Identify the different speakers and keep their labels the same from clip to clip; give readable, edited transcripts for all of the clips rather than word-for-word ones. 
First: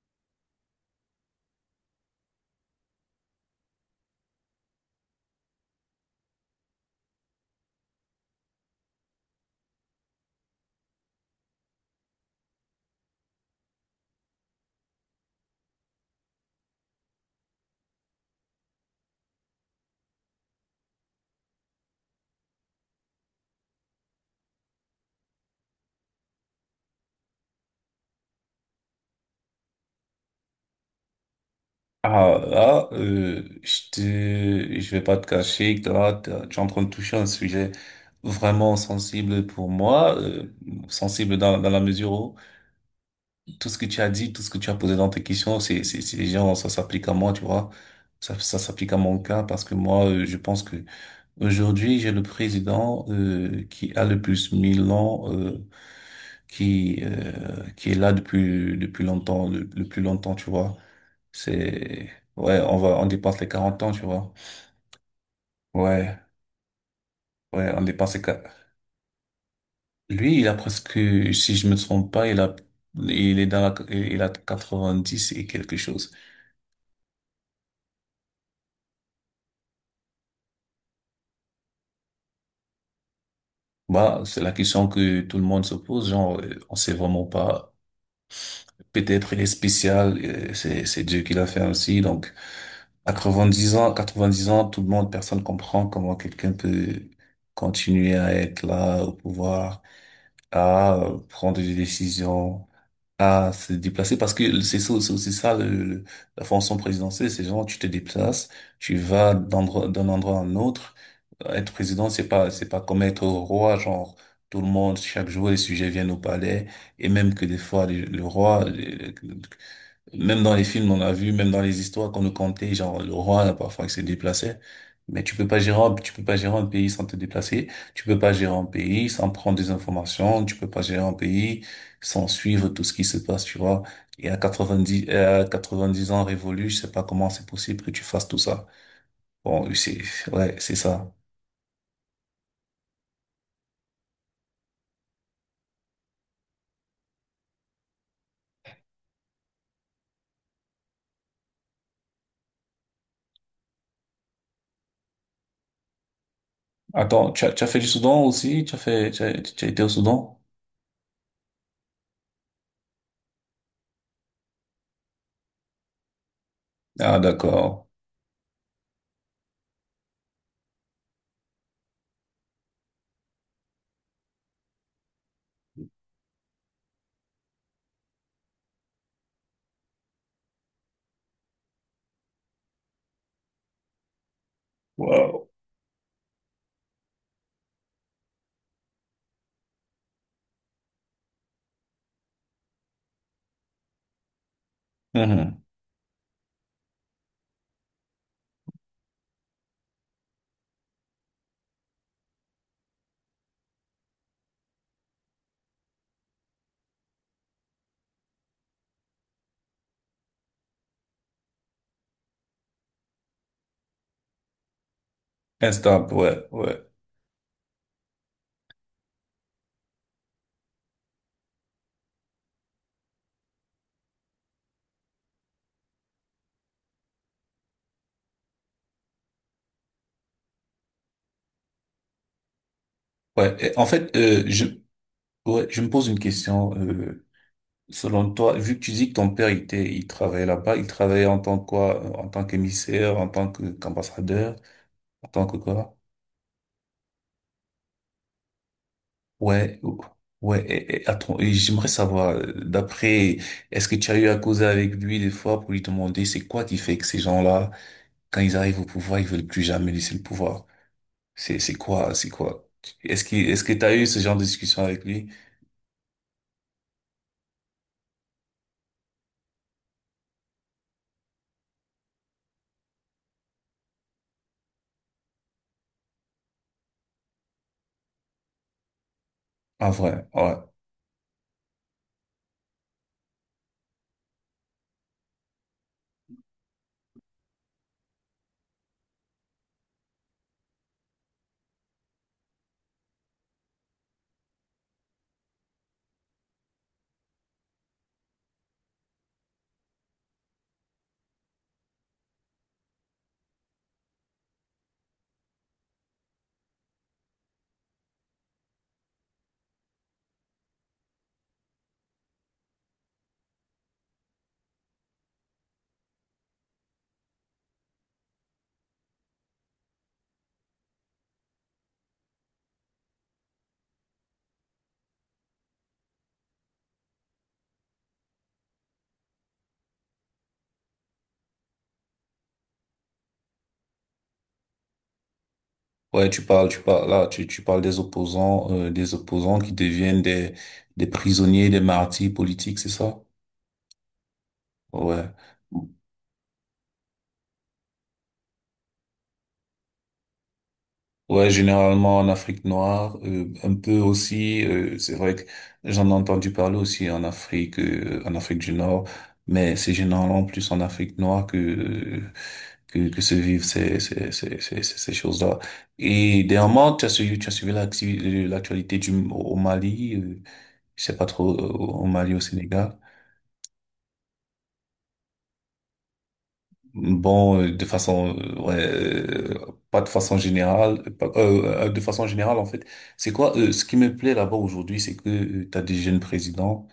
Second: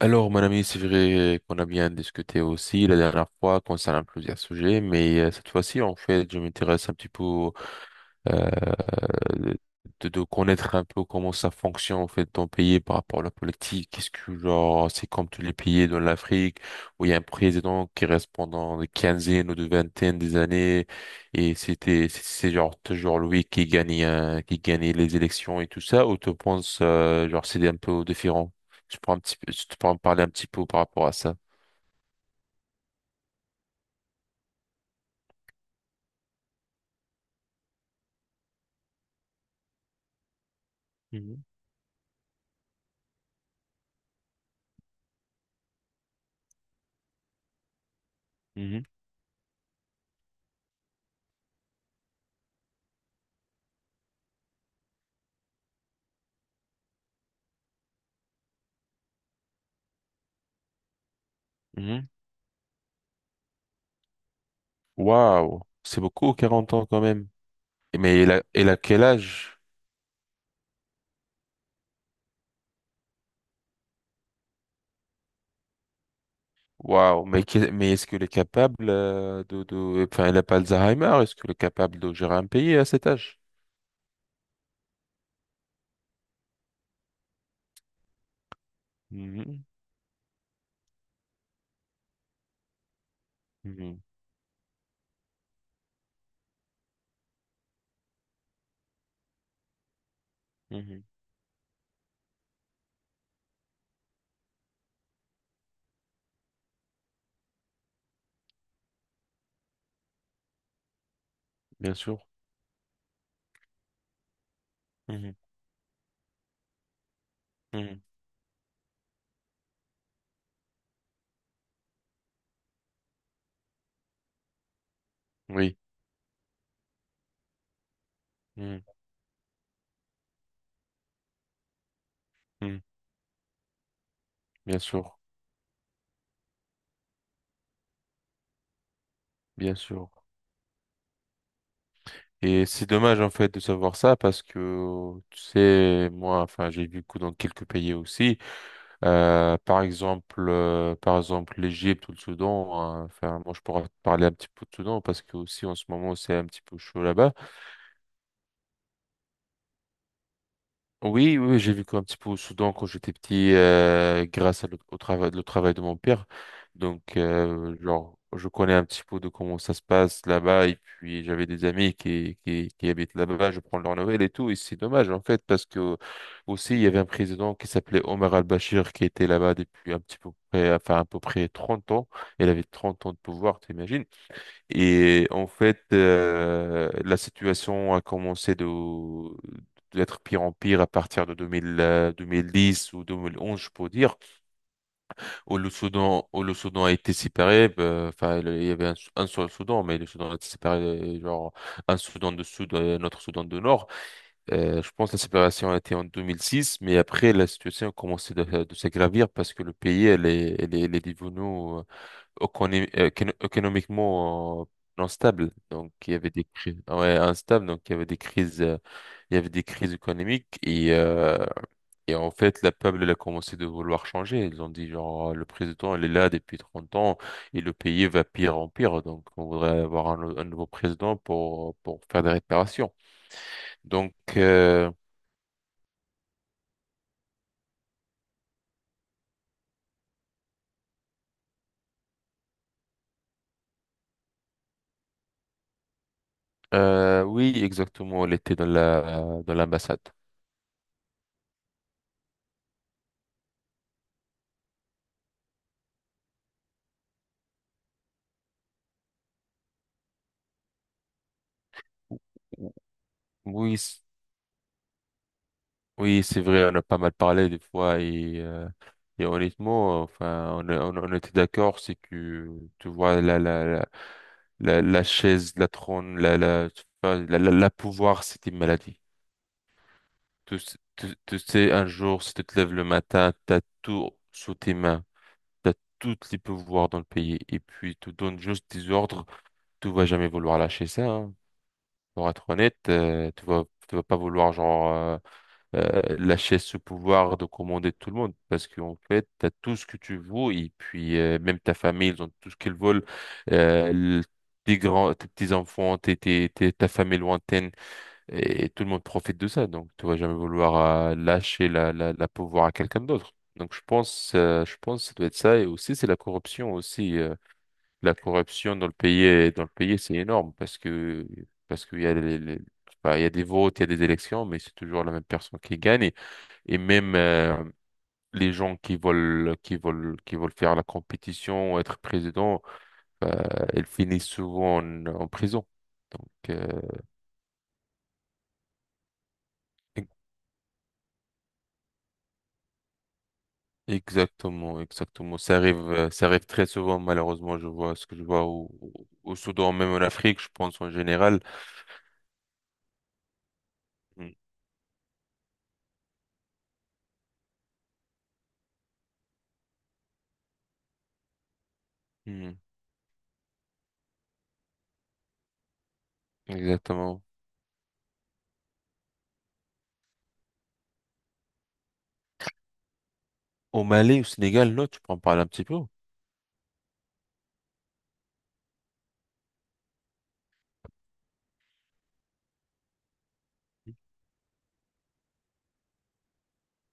Speaker 1: Alors, mon ami, c'est vrai qu'on a bien discuté aussi la dernière fois concernant plusieurs sujets, mais cette fois-ci, en fait, je m'intéresse un petit peu euh, euh, de connaître un peu comment ça fonctionne en fait ton pays par rapport à la politique. Est-ce que genre c'est comme tous les pays dans l'Afrique où il y a un président qui reste pendant des quinzaines ou de vingtaines des années et c'est genre toujours lui qui gagne qui gagnait les élections et tout ça ou tu penses genre c'est un peu différent? Tu pourrais un petit peu, tu pourrais me parler un petit peu par rapport à ça.
Speaker 2: Ah là, je vais pas te cacher que là, tu es en train de toucher un sujet vraiment sensible pour moi, sensible
Speaker 1: Mhm,
Speaker 2: dans la mesure où tout ce que tu as dit, tout ce que tu as posé dans tes questions, c'est les gens, ça s'applique à moi, tu vois. Ça
Speaker 1: mhm,
Speaker 2: s'applique à mon cas parce que moi, je pense que aujourd'hui, j'ai le président qui a le plus mille ans, qui euh, qui est là depuis longtemps, le plus longtemps, tu vois.
Speaker 1: mhm.
Speaker 2: C'est, ouais, on dépasse les 40 ans, tu vois.
Speaker 1: Waouh, c'est
Speaker 2: Ouais,
Speaker 1: beaucoup 40 ans quand même.
Speaker 2: ouais, on dépasse
Speaker 1: Mais
Speaker 2: les
Speaker 1: il a quel âge?
Speaker 2: Lui, il a presque, si je me trompe pas, il a, il est dans la, il a 90 et quelque chose.
Speaker 1: Waouh, mais, mais est-ce qu'il est capable Enfin, il n'a pas Alzheimer, est-ce qu'il est capable de gérer un pays à cet âge?
Speaker 2: Bah, c'est la question que tout le monde se pose, genre, on sait vraiment pas. Peut-être il est
Speaker 1: Mhm,
Speaker 2: spécial, c'est Dieu qui l'a fait ainsi, donc, à quatre-vingt-dix ans,
Speaker 1: mhm,
Speaker 2: quatre-vingt-dix ans, personne comprend comment quelqu'un peut continuer à être là, au pouvoir, à
Speaker 1: mhm.
Speaker 2: prendre des décisions, à se déplacer parce que c'est aussi ça la fonction présidentielle. C'est genre tu te déplaces, tu vas d'un endroit à un autre. Être
Speaker 1: Bien
Speaker 2: président,
Speaker 1: sûr.
Speaker 2: c'est pas comme être roi, genre tout le monde, chaque
Speaker 1: Mhm,
Speaker 2: jour, les sujets viennent au palais, et même que des fois
Speaker 1: mhm.
Speaker 2: le roi, même dans les films, on a vu, même dans les histoires qu'on nous contait, genre le roi, là, parfois, il se déplaçait. Mais
Speaker 1: Oui,
Speaker 2: tu peux pas gérer un pays sans te déplacer. Tu peux pas gérer un
Speaker 1: mhm,
Speaker 2: pays sans prendre des informations. Tu peux pas gérer un pays sans suivre
Speaker 1: mhm.
Speaker 2: tout ce qui se passe, tu vois. Et à
Speaker 1: Bien
Speaker 2: 90,
Speaker 1: sûr,
Speaker 2: euh, à 90 ans révolus, je sais pas comment c'est possible que tu fasses tout ça. Bon,
Speaker 1: bien
Speaker 2: oui,
Speaker 1: sûr.
Speaker 2: ouais, c'est ça.
Speaker 1: Et c'est dommage en fait de savoir ça parce que, tu sais, moi, enfin, j'ai vécu dans quelques pays aussi. Par exemple, l'Égypte ou le Soudan, hein. Enfin, moi, je pourrais te parler un petit peu de Soudan parce que aussi en ce moment, c'est un petit peu chaud
Speaker 2: Attends,
Speaker 1: là-bas.
Speaker 2: tu as fait du Soudan aussi? Tu as fait, tu as été au Soudan?
Speaker 1: Oui, oui, j'ai vécu un petit peu au Soudan quand j'étais petit, grâce à au travail, le travail de mon père. Donc,
Speaker 2: Ah, d'accord.
Speaker 1: genre, je connais un petit peu de comment ça se passe là-bas. Et puis, j'avais des amis qui habitent là-bas. Je prends leurs nouvelles et tout. Et c'est dommage, en fait, parce que aussi, il y avait un président qui s'appelait Omar al-Bashir qui était là-bas depuis un petit peu près, enfin, à peu près 30 ans. Il avait 30 ans de pouvoir, t'imagines? Et en
Speaker 2: Wow.
Speaker 1: fait, la situation a commencé de d'être pire en pire à partir de 2000, 2010 ou 2011, je peux dire, où
Speaker 2: Mhm.
Speaker 1: le Soudan a été séparé. Enfin, il y avait un seul Soudan, mais le Soudan a été séparé, genre un Soudan du Sud et un autre Soudan du Nord. Je pense que la séparation a été en 2006, mais après, la situation a commencé de s'agravir parce que le pays, elle est devenue économiquement non stable. Donc
Speaker 2: Instable,
Speaker 1: il y avait des
Speaker 2: ouais,
Speaker 1: crises,
Speaker 2: ouais.
Speaker 1: ouais, instable. Donc il y avait des crises, il y avait des crises économiques et en fait la peuple elle a commencé de vouloir changer. Ils ont dit le président il est là depuis 30 ans et le pays va pire en pire. Donc on voudrait avoir un nouveau président pour faire des réparations.
Speaker 2: Ouais.
Speaker 1: Donc euh,
Speaker 2: Ouais, je me pose une question. Euh, selon toi, vu que tu dis que ton père il était, il travaillait là-bas, il travaillait en tant que quoi? Euh, en tant qu'émissaire, en tant que qu'ambassadeur, en tant que quoi?
Speaker 1: oui exactement, elle était dans la dans
Speaker 2: Ouais,
Speaker 1: l'ambassade.
Speaker 2: ouais. Et attends, et j'aimerais savoir. Est-ce que tu as eu à causer avec lui des fois pour lui demander c'est quoi qui fait que ces gens-là, quand ils arrivent au pouvoir, ils veulent plus jamais laisser le pouvoir? C'est quoi? Est-ce que
Speaker 1: Oui,
Speaker 2: t'as eu ce genre de discussion avec lui?
Speaker 1: oui, c'est vrai, on a pas mal parlé des fois et honnêtement, enfin, on était d'accord, c'est que tu vois la chaise, la trône, la la tu vois, la pouvoir, c'était une maladie.
Speaker 2: En vrai, ouais.
Speaker 1: Tu sais, un jour, si tu te lèves le matin, t'as tout sous tes mains, t'as tous les pouvoirs dans le pays et puis tu donnes juste des ordres, tu vas jamais vouloir lâcher ça, hein. Pour être honnête, tu vas pas vouloir lâcher ce pouvoir de commander tout le monde parce qu'en fait, tu as tout ce que tu veux et puis même ta famille, ils ont tout ce qu'ils veulent. Euh, le- Tes grands, tes petits-enfants, ta famille lointaine et tout le monde profite de ça. Donc, tu vas jamais vouloir lâcher la pouvoir à quelqu'un d'autre. Donc, je pense que ça doit être ça. Et aussi, c'est la corruption aussi. La corruption dans le pays, c'est énorme parce que, parce qu'il y a je sais pas, il y a des votes, il y a des élections, mais c'est toujours la même personne qui gagne. Et même les gens qui veulent faire la compétition, être président, bah, ils finissent souvent en prison.
Speaker 2: Ouais,
Speaker 1: Donc,
Speaker 2: là, tu parles des opposants, qui
Speaker 1: e-
Speaker 2: deviennent des prisonniers, des martyrs politiques, c'est ça?
Speaker 1: exactement,
Speaker 2: Ouais.
Speaker 1: exactement. Ça arrive très souvent, malheureusement. Je vois ce que je vois au Soudan, même en Afrique, je pense en général.
Speaker 2: Ouais, généralement en Afrique noire, un peu
Speaker 1: Mm.
Speaker 2: aussi, c'est vrai que j'en ai entendu parler aussi en Afrique du Nord, mais c'est généralement plus en Afrique noire
Speaker 1: Mm.
Speaker 2: que se vivent ces choses-là. Et dernièrement,
Speaker 1: Exactement.
Speaker 2: tu as suivi l'actualité au Mali. Euh, je sais pas trop, au Mali, au Sénégal.
Speaker 1: Au Mali, au Sénégal, non, tu peux en parler un petit peu.
Speaker 2: Bon, ouais, de façon générale en fait. C'est quoi, ce qui me plaît là-bas aujourd'hui, c'est que tu t'as des jeunes présidents,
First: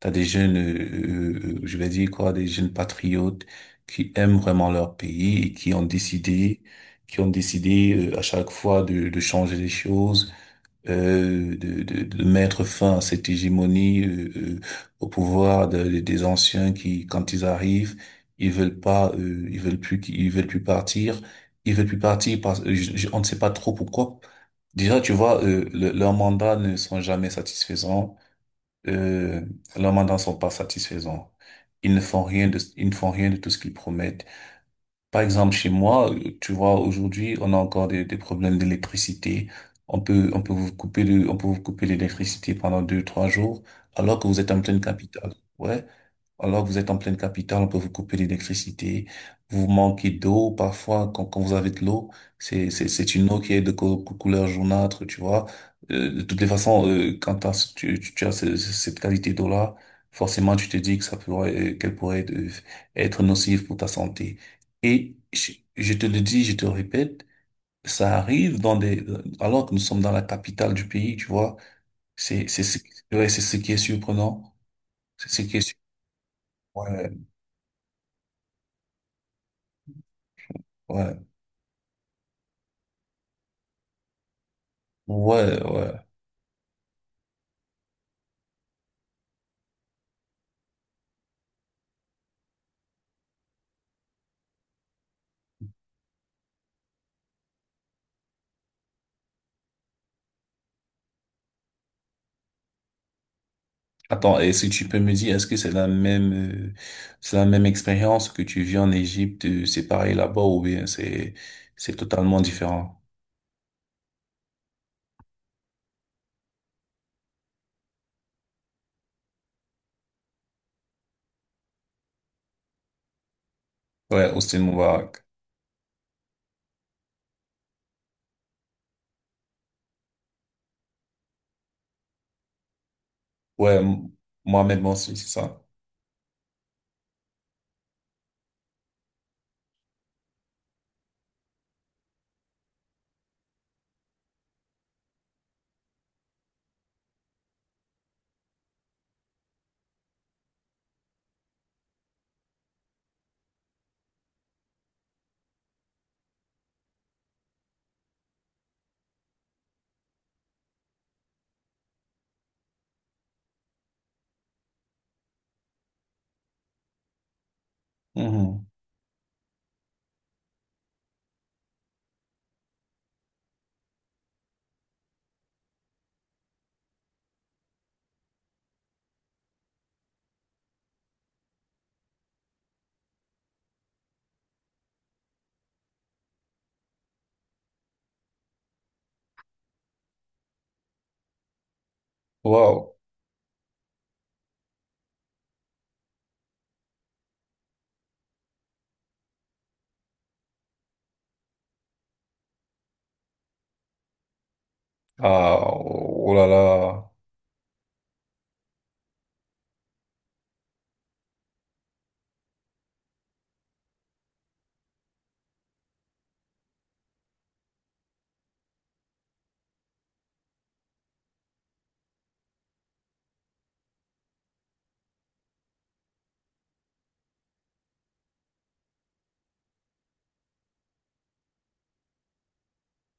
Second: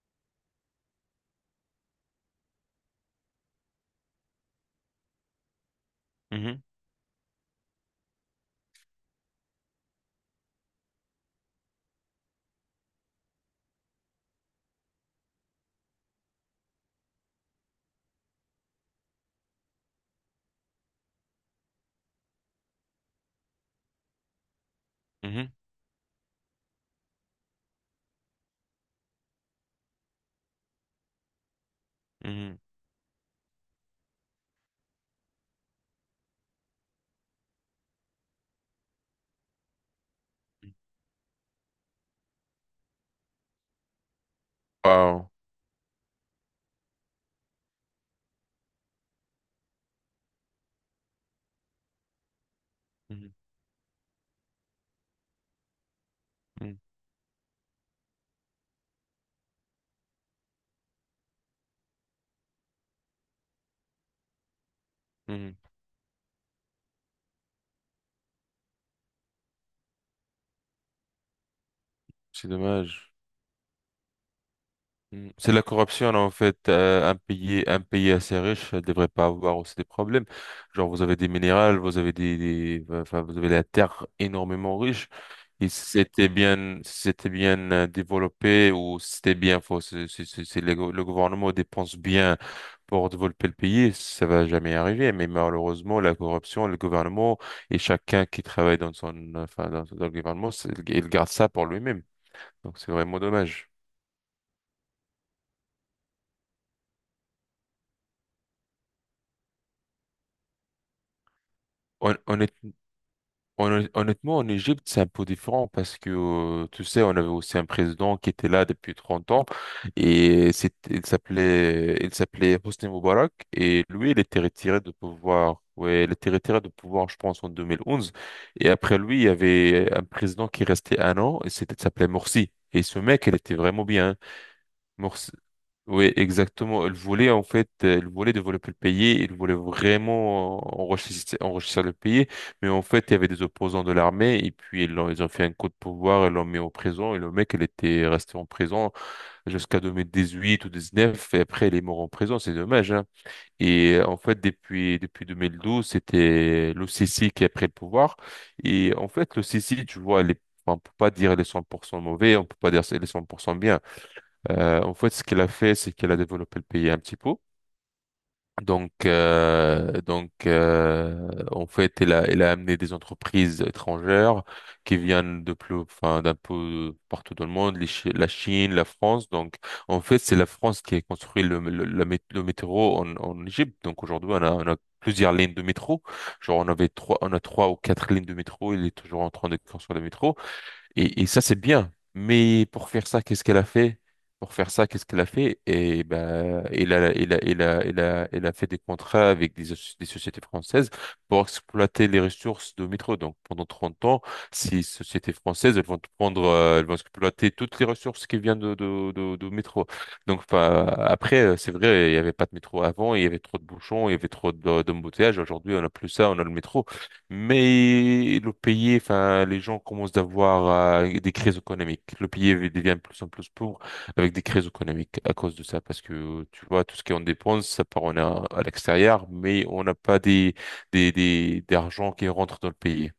Speaker 2: t'as des jeunes, je vais dire quoi, des jeunes patriotes qui aiment vraiment leur pays et
Speaker 1: Mhm,
Speaker 2: qui ont décidé à chaque fois de changer les choses, de mettre fin à cette hégémonie, au pouvoir des anciens qui, quand ils arrivent, ils veulent pas, ils veulent plus, ils veulent plus partir, ils veulent plus partir parce on ne sait pas trop pourquoi. Déjà, tu vois,
Speaker 1: mhm,
Speaker 2: leurs mandats ne sont jamais satisfaisants. Euh, leurs mandats ne sont pas satisfaisants.
Speaker 1: mhm.
Speaker 2: Ils ne font rien de tout ce qu'ils promettent. Par exemple, chez moi, tu vois, aujourd'hui, on a encore des problèmes d'électricité. On peut on peut vous couper l'électricité pendant deux, trois jours, alors que vous êtes en pleine
Speaker 1: Wow.
Speaker 2: capitale. Ouais. Alors que vous êtes en pleine capitale, on peut vous couper l'électricité, vous manquez d'eau, parfois quand, vous avez de l'eau, c'est une
Speaker 1: Mhm,
Speaker 2: eau qui est de couleur jaunâtre, tu vois. De toutes les
Speaker 1: mhm,
Speaker 2: façons, quand t'as ce- tu as cette qualité d'eau-là, forcément tu te dis que ça pourrait qu'elle pourrait être nocive pour ta santé. Et
Speaker 1: mhm.
Speaker 2: je te le dis, je te le répète, ça arrive dans des alors que nous sommes dans la capitale du pays, tu vois. C'est
Speaker 1: C'est
Speaker 2: c'est ce-
Speaker 1: dommage.
Speaker 2: ouais, c'est ce qui est surprenant, c'est
Speaker 1: Mm.
Speaker 2: ce
Speaker 1: C'est
Speaker 2: qui est
Speaker 1: la
Speaker 2: sur-
Speaker 1: corruption, en fait.
Speaker 2: ouais,
Speaker 1: Un pays assez riche ne devrait pas avoir aussi des problèmes. Genre, vous
Speaker 2: ouais.
Speaker 1: avez des minérales, vous avez enfin, vous avez la terre énormément riche.
Speaker 2: Ouais,
Speaker 1: Et si
Speaker 2: ouais.
Speaker 1: c'était bien, si c'était bien développé ou si c'était bien faux. C'est le gouvernement dépense bien pour développer le pays, ça va jamais arriver. Mais malheureusement, la corruption, le gouvernement et chacun qui travaille dans son, enfin, dans le gouvernement, il garde ça pour lui-même. Donc, c'est vraiment dommage.
Speaker 2: Attends, et si tu peux me dire, est-ce que euh, c'est la même expérience que tu vis en Égypte, c'est pareil là-bas ou bien c'est
Speaker 1: Hon-
Speaker 2: totalement différent?
Speaker 1: Honnêtement, en Égypte, c'est un peu différent parce que, tu sais, on avait aussi un président qui était là depuis 30 ans et il s'appelait Hosni Moubarak et lui, il
Speaker 2: Ouais,
Speaker 1: était
Speaker 2: Hosni
Speaker 1: retiré de
Speaker 2: Moubarak.
Speaker 1: pouvoir. Ouais, il était retiré de pouvoir, je pense, en 2011. Et après lui, il y avait un président qui restait un an et c'était, il s'appelait Morsi. Et ce mec, il était
Speaker 2: Ouais,
Speaker 1: vraiment bien.
Speaker 2: Mohamed Morsi, c'est ça.
Speaker 1: Oui, exactement. Elle voulait, en fait, elle voulait développer le pays, elle voulait vraiment enrichir, enrichir le pays, mais en fait, il y avait des opposants de l'armée, et puis ils ont fait un coup de pouvoir, ils l'ont mis en prison, et le mec, il était resté en prison jusqu'à 2018 ou 2019, et après, il est mort en prison, c'est dommage, hein. Et en fait, depuis 2012, c'était l'OCC qui a pris le pouvoir, et en fait, l'OCC, tu vois, elle est, enfin, on peut pas dire elle est 100% mauvais, on peut pas dire elle est 100% bien. En fait, ce qu'elle a fait, c'est qu'elle a développé le pays un petit peu.
Speaker 2: Mhm.
Speaker 1: En fait, elle a amené des entreprises étrangères qui viennent de plus, enfin, d'un peu partout dans le monde, la Chine, la France. Donc, en fait, c'est la France qui a construit le métro en Égypte. Donc, aujourd'hui, on a plusieurs lignes de métro. Genre, on a trois ou quatre lignes de métro. Il est toujours en train de construire le métro. Et ça, c'est bien. Mais pour
Speaker 2: Wow.
Speaker 1: faire ça, qu'est-ce qu'elle a fait? Pour faire ça, qu'est-ce qu'elle a fait? Et ben, elle a fait des contrats avec des sociétés françaises pour exploiter les ressources de métro. Donc, pendant 30 ans, ces sociétés
Speaker 2: Ah,
Speaker 1: françaises, elles vont te
Speaker 2: oh
Speaker 1: prendre,
Speaker 2: là
Speaker 1: elles vont
Speaker 2: là.
Speaker 1: exploiter toutes les ressources qui viennent de métro. Donc, enfin, après, c'est vrai, il n'y avait pas de métro avant, il y avait trop de bouchons, il y avait d'embouteillages. Aujourd'hui, on n'a plus ça, on a le métro. Mais le pays, enfin, les gens commencent d'avoir des crises économiques. Le pays devient de plus en plus pauvre avec des crises économiques à cause de ça, parce que tu vois, tout ce qu'on dépense, ça part on a à l'extérieur, mais on n'a pas des des d'argent qui rentre dans le pays.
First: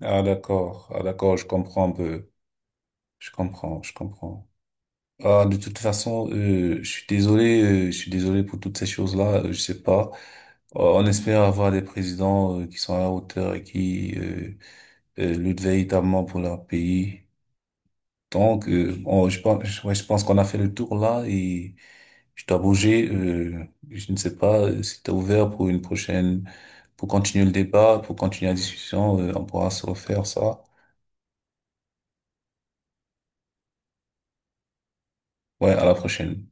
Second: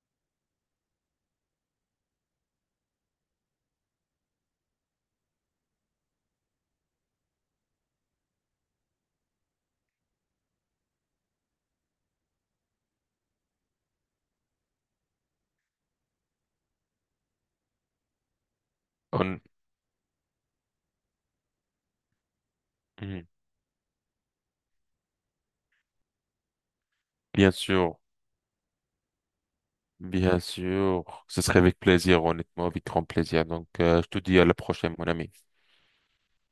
Speaker 2: Ah, d'accord. Ah, d'accord, je comprends un peu. Je comprends, je comprends. Ah, de toute façon, je suis désolé pour toutes ces choses-là. Je sais pas. On espère avoir des présidents qui sont à la hauteur et qui luttent véritablement pour leur pays. Donc, je
Speaker 1: On-
Speaker 2: pense, je pense qu'on a fait le tour là et je dois bouger.
Speaker 1: Mhm.
Speaker 2: Je ne sais pas si t'es ouvert pour une prochaine, pour continuer le
Speaker 1: Bien sûr,
Speaker 2: débat, pour continuer la discussion. On pourra se refaire
Speaker 1: bien
Speaker 2: ça.
Speaker 1: sûr, ce serait avec plaisir, honnêtement, avec grand plaisir. Donc, je te dis à la prochaine, mon ami.
Speaker 2: Ouais, à la prochaine.